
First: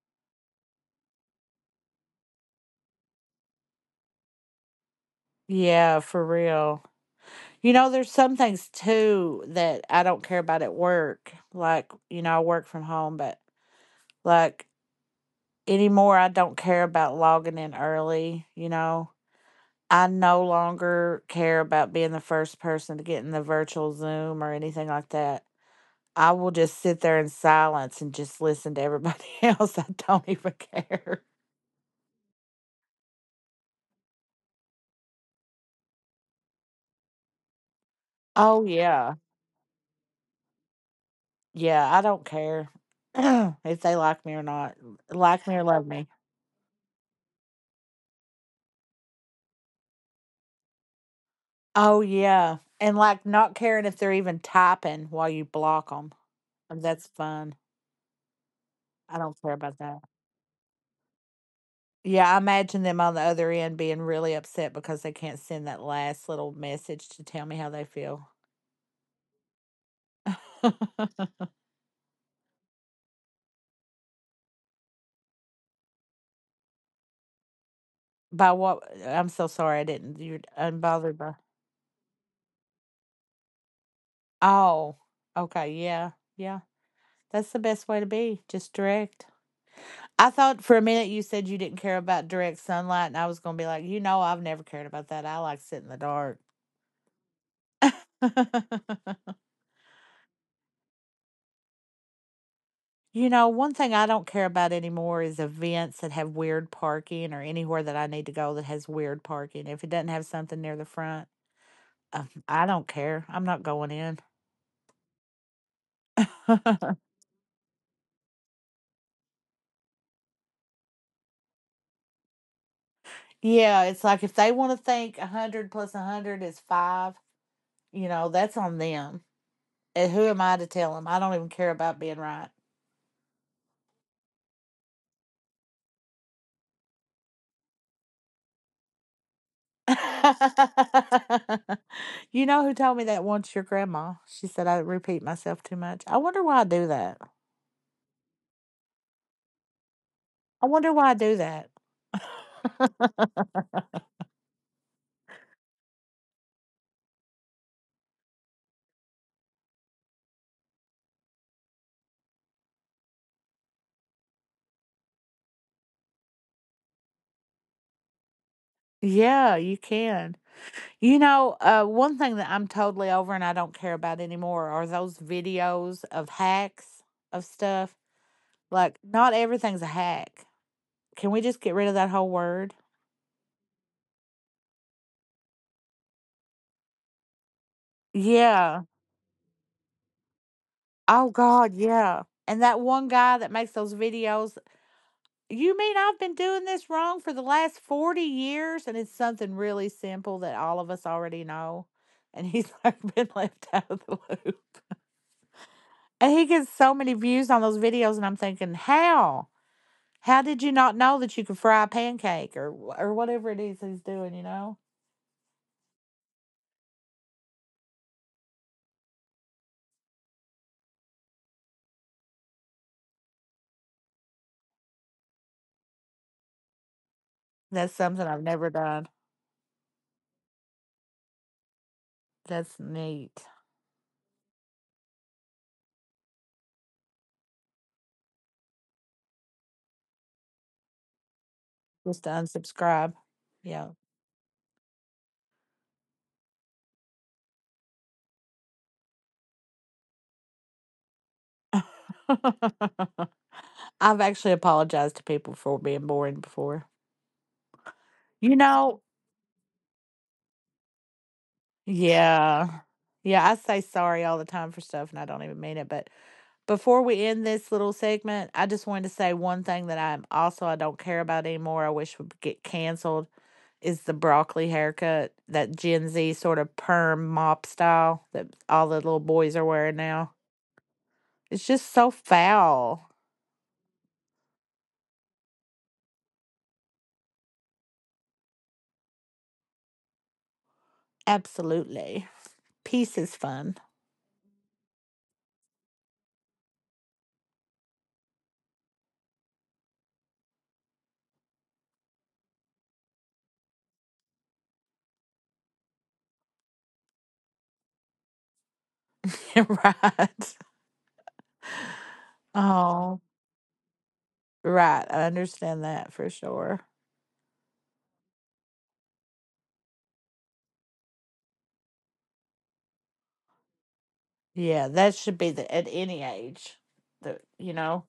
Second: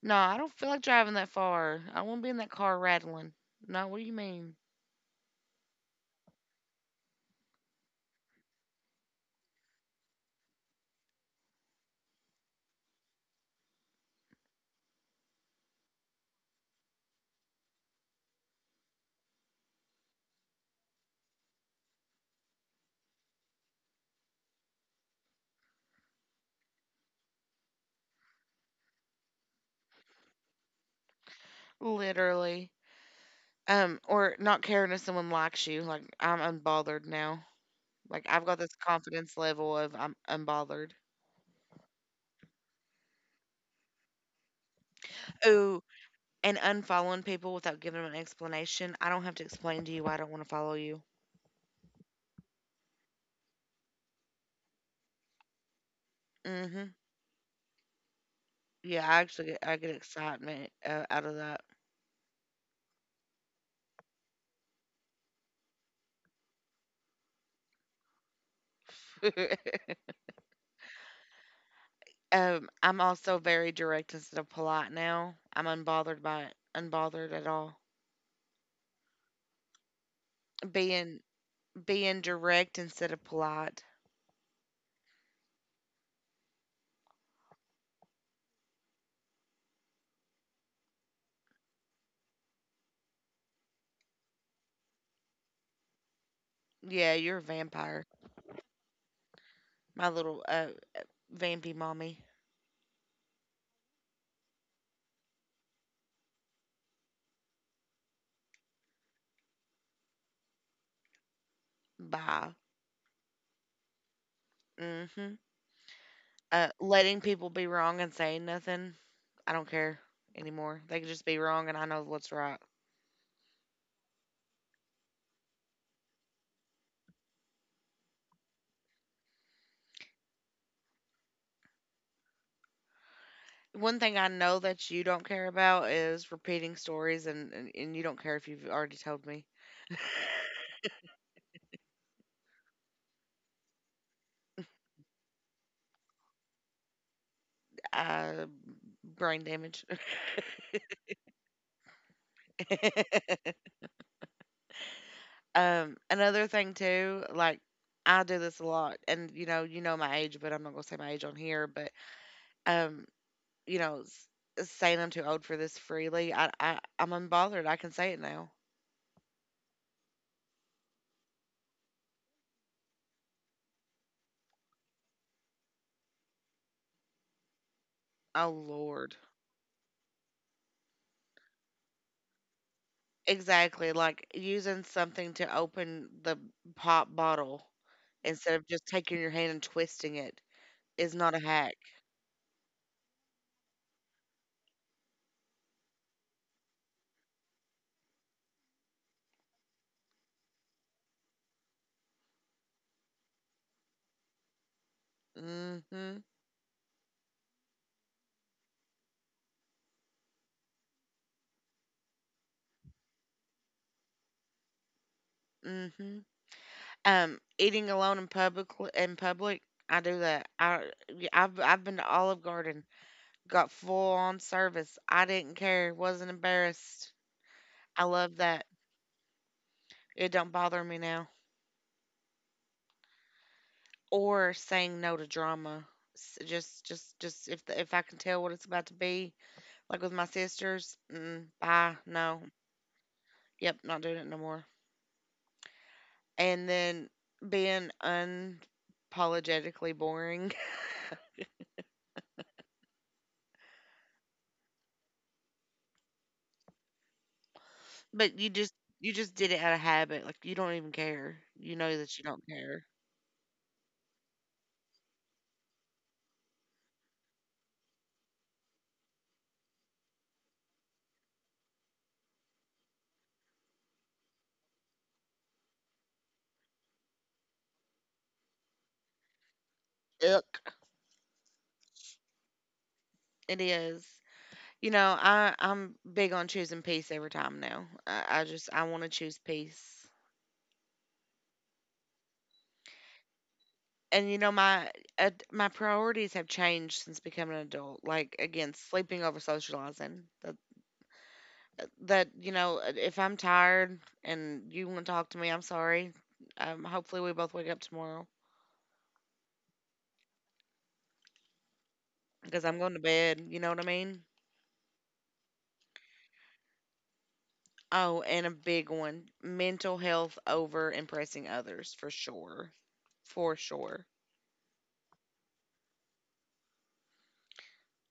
Speaker 1: No, I don't feel like driving that far. I don't want to be in that car rattling. No, what do you mean?
Speaker 2: Yeah, for real. You know, there's some things too that I don't care about at work. Like, you know, I work from home, but like anymore, I don't care about logging in early. You know, I no longer care about being the first person to get in the virtual Zoom or anything like that. I will just sit there in silence and just listen to everybody else. I don't even care.
Speaker 1: Literally. Um, or not caring if someone likes you. Like, I'm unbothered now. Like, I've got
Speaker 2: Oh,
Speaker 1: this
Speaker 2: yeah.
Speaker 1: confidence level of I'm unbothered.
Speaker 2: Yeah, I don't care if they like me or not. Like me or
Speaker 1: Ooh,
Speaker 2: love me.
Speaker 1: and unfollowing people without giving them an explanation. I don't have to explain to you why I don't want to follow you.
Speaker 2: Oh, yeah, and, like, not caring if they're even typing while you block them.
Speaker 1: Hmm.
Speaker 2: That's fun.
Speaker 1: Yeah,
Speaker 2: I
Speaker 1: I
Speaker 2: don't
Speaker 1: actually
Speaker 2: care
Speaker 1: get I
Speaker 2: about
Speaker 1: get
Speaker 2: that.
Speaker 1: excitement uh, out of that.
Speaker 2: Yeah, I imagine them on the other end being really upset because they can't send that last little message to tell me how they feel.
Speaker 1: Um, I'm also very direct instead of polite now. I'm unbothered by it. Unbothered at all.
Speaker 2: By what? I'm so sorry I didn't you're unbothered
Speaker 1: Being
Speaker 2: by?
Speaker 1: Being direct instead of polite.
Speaker 2: Oh, okay, yeah, yeah. That's the best way to be, just direct. I thought for a minute you said you didn't care about direct sunlight, and I was going to be like, you know, I've never cared about that. I like sit in the dark.
Speaker 1: Yeah, you're a vampire. My little uh vampy mommy.
Speaker 2: You know, one thing I don't care about anymore is events that have weird parking or anywhere that I need to go that has weird parking. If it doesn't have something near the front, um,
Speaker 1: Bye.
Speaker 2: I don't care. I'm not going in.
Speaker 1: Mm-hmm. Uh, letting people be wrong and saying nothing. I don't care anymore. They can just be wrong and I know what's right.
Speaker 2: Yeah, it's like if they want to think one hundred plus one hundred is five, you know, that's on them. And who am I to tell them? I don't even care about being
Speaker 1: One thing I know that you don't care about is repeating stories, and, and, and you don't care if you've already told me.
Speaker 2: right. You know who told me that once? Your grandma. She said I repeat myself too much. I wonder why I do that.
Speaker 1: Uh, brain damage.
Speaker 2: I wonder why I do that.
Speaker 1: Um, another thing too, like, I do this a lot, and you know, you know my age, but I'm not gonna say my age on here. But um, you know, s- saying I'm too old for this freely, I, I I'm unbothered. I can say it now.
Speaker 2: Yeah, you can. You know, uh, one thing that I'm totally over and I don't care about anymore are those videos of hacks of stuff.
Speaker 1: Oh
Speaker 2: Like,
Speaker 1: Lord,
Speaker 2: not everything's a hack. Can we just get rid of that whole word?
Speaker 1: exactly. Like using something to open the pop bottle instead of
Speaker 2: Yeah.
Speaker 1: just taking your hand and twisting it is
Speaker 2: Oh,
Speaker 1: not a hack.
Speaker 2: God, yeah. And that one guy that makes those videos. You mean I've been doing this wrong for the last forty years and it's something really simple that all of us already know? And he's like been left out of the loop.
Speaker 1: Mm hmm
Speaker 2: And he gets so many views on those videos and I'm thinking, how? How did you not know that you could fry a pancake or wh- or whatever it is he's doing, you know?
Speaker 1: mm hmm Um, eating alone in public in public, I do that. I, yeah, I've I've been to Olive Garden, got full on service. I didn't care, wasn't embarrassed.
Speaker 2: That's
Speaker 1: I
Speaker 2: something
Speaker 1: love
Speaker 2: I've
Speaker 1: that.
Speaker 2: never done.
Speaker 1: It don't bother me now.
Speaker 2: That's neat.
Speaker 1: Or saying no to drama. S- Just just just if the, if I can tell what it's about to be, like with my sisters, mm, bye,
Speaker 2: Just to
Speaker 1: no,
Speaker 2: unsubscribe.
Speaker 1: yep,
Speaker 2: Yeah.
Speaker 1: not doing it no more. And then being unapologetically boring.
Speaker 2: I've actually apologized to people for being boring before.
Speaker 1: But you
Speaker 2: You
Speaker 1: just,
Speaker 2: know,
Speaker 1: you just did it out of habit. Like you don't even care. You know that you don't
Speaker 2: yeah.
Speaker 1: care.
Speaker 2: Yeah, I say sorry all the time for stuff and I don't even mean it, but before we end this little segment, I just wanted to say one thing that I'm also I don't care about anymore, I wish would get canceled, is the broccoli haircut, that Gen Z sort of perm mop style that all the little boys are wearing now.
Speaker 1: Ick.
Speaker 2: It's just so foul.
Speaker 1: It is. You know, I I'm big on choosing peace every time now. I, I just I want to choose peace.
Speaker 2: Absolutely. Peace is fun.
Speaker 1: And you know my uh, my priorities have changed since becoming an adult. Like again, sleeping over socializing. That that you know, uh, if I'm tired and you want to talk to me, I'm sorry. Um, hopefully we both wake up tomorrow
Speaker 2: Right.
Speaker 1: because I'm going to
Speaker 2: Oh,
Speaker 1: bed. You know what I mean?
Speaker 2: right. I understand that for sure.
Speaker 1: Oh, and a big one, mental health over impressing others for sure. For sure.
Speaker 2: Yeah, that should be the at any age. That you know,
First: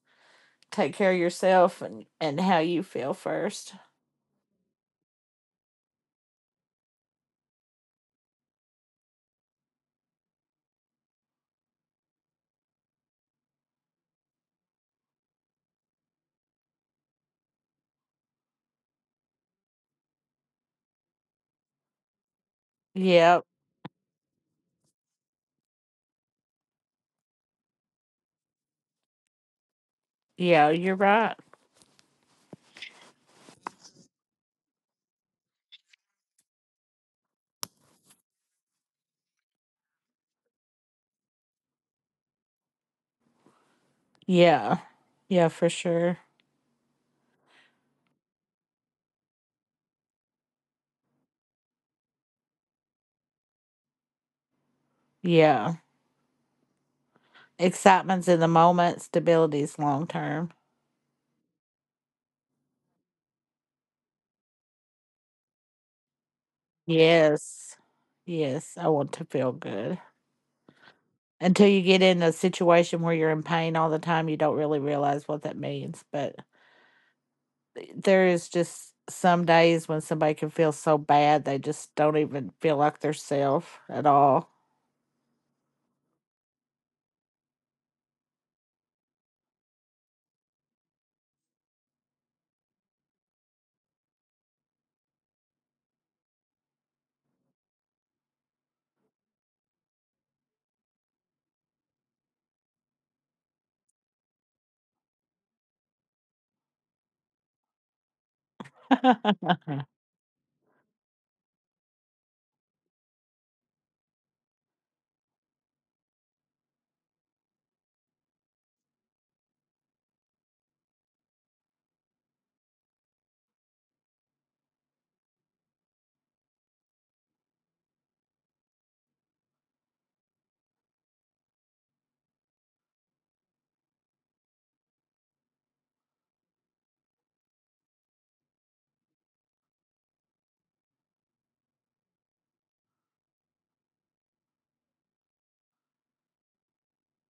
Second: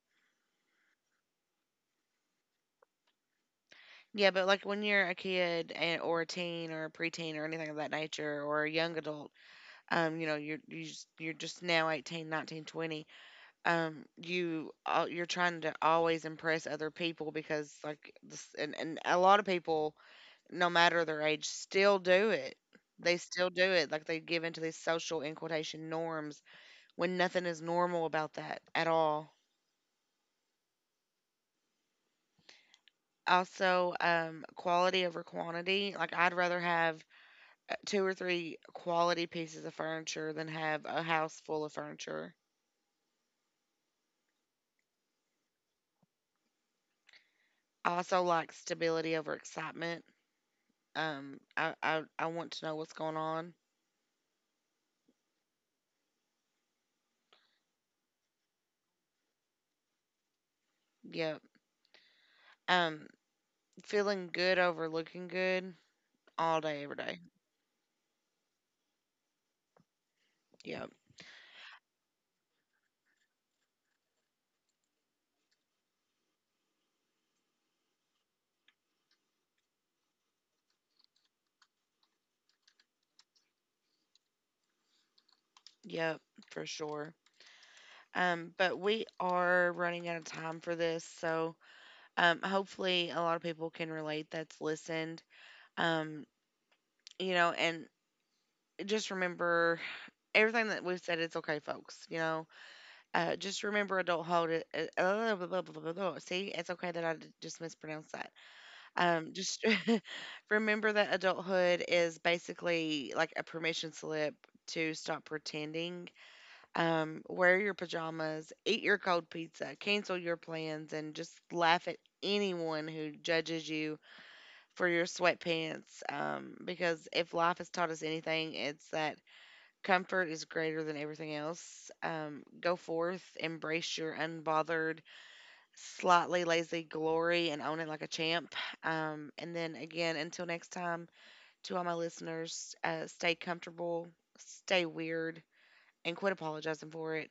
Speaker 2: take care of yourself and and how you feel first.
Speaker 1: Yeah, but like when you're a kid, and, or a teen or a preteen or anything of that nature or a young adult, um, you know, you're you just, you're just now eighteen, nineteen, twenty. Um, you al- you're trying to always impress other people because like this, and and a lot of people, no matter their age, still do it. They
Speaker 2: Yep.
Speaker 1: still do it. Like they give into these social in quotation norms when nothing is normal about that at all.
Speaker 2: Yeah, you're right.
Speaker 1: Also, um, quality over quantity. Like, I'd rather have uh, two or three quality pieces of furniture than have a house full of furniture.
Speaker 2: Yeah. Yeah, for sure.
Speaker 1: I also like stability over excitement. Um, I, I, I want to know what's going on.
Speaker 2: Yeah. Excitement's in the moment, stability's long term.
Speaker 1: Yep. Um, Feeling good over looking good all day, every day.
Speaker 2: Yes. Yes. I want to feel good.
Speaker 1: Yep.
Speaker 2: Until you get in a situation where you're in pain all the time, you don't really realize what that means. But th- there is just some days when somebody can feel so bad they just don't even feel like their self at all.
Speaker 1: Yep, for sure. Um, but we are running out of time for this, so. Um, hopefully, a lot of people can relate that's listened. Um, you know, and just remember everything that we've said. It's okay, folks. You know, uh, just remember adulthood. It- it- Uh, uh, blah, blah, blah, blah, blah, blah. See, it's okay that I d- just mispronounced that. Um, just remember that adulthood is basically like a permission slip to stop pretending. Um, wear your pajamas, eat your cold pizza, cancel your plans, and just laugh at anyone who judges you for your sweatpants um, because if life has taught us anything, it's that comfort is greater than everything else. Um, go forth, embrace your unbothered, slightly lazy glory, and own it like a champ. Um, and then again, until next time, to all my listeners, uh, stay comfortable, stay weird, and quit apologizing for it.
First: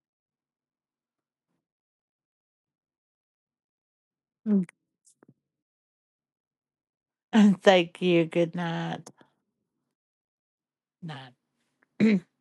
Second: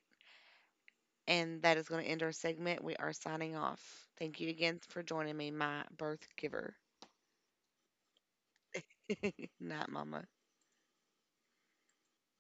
Speaker 1: And that is going to end our segment. We are signing off. Thank you
Speaker 2: Mm.
Speaker 1: again for joining me, my birth giver,
Speaker 2: Thank you. Good night.
Speaker 1: not mama.
Speaker 2: Night.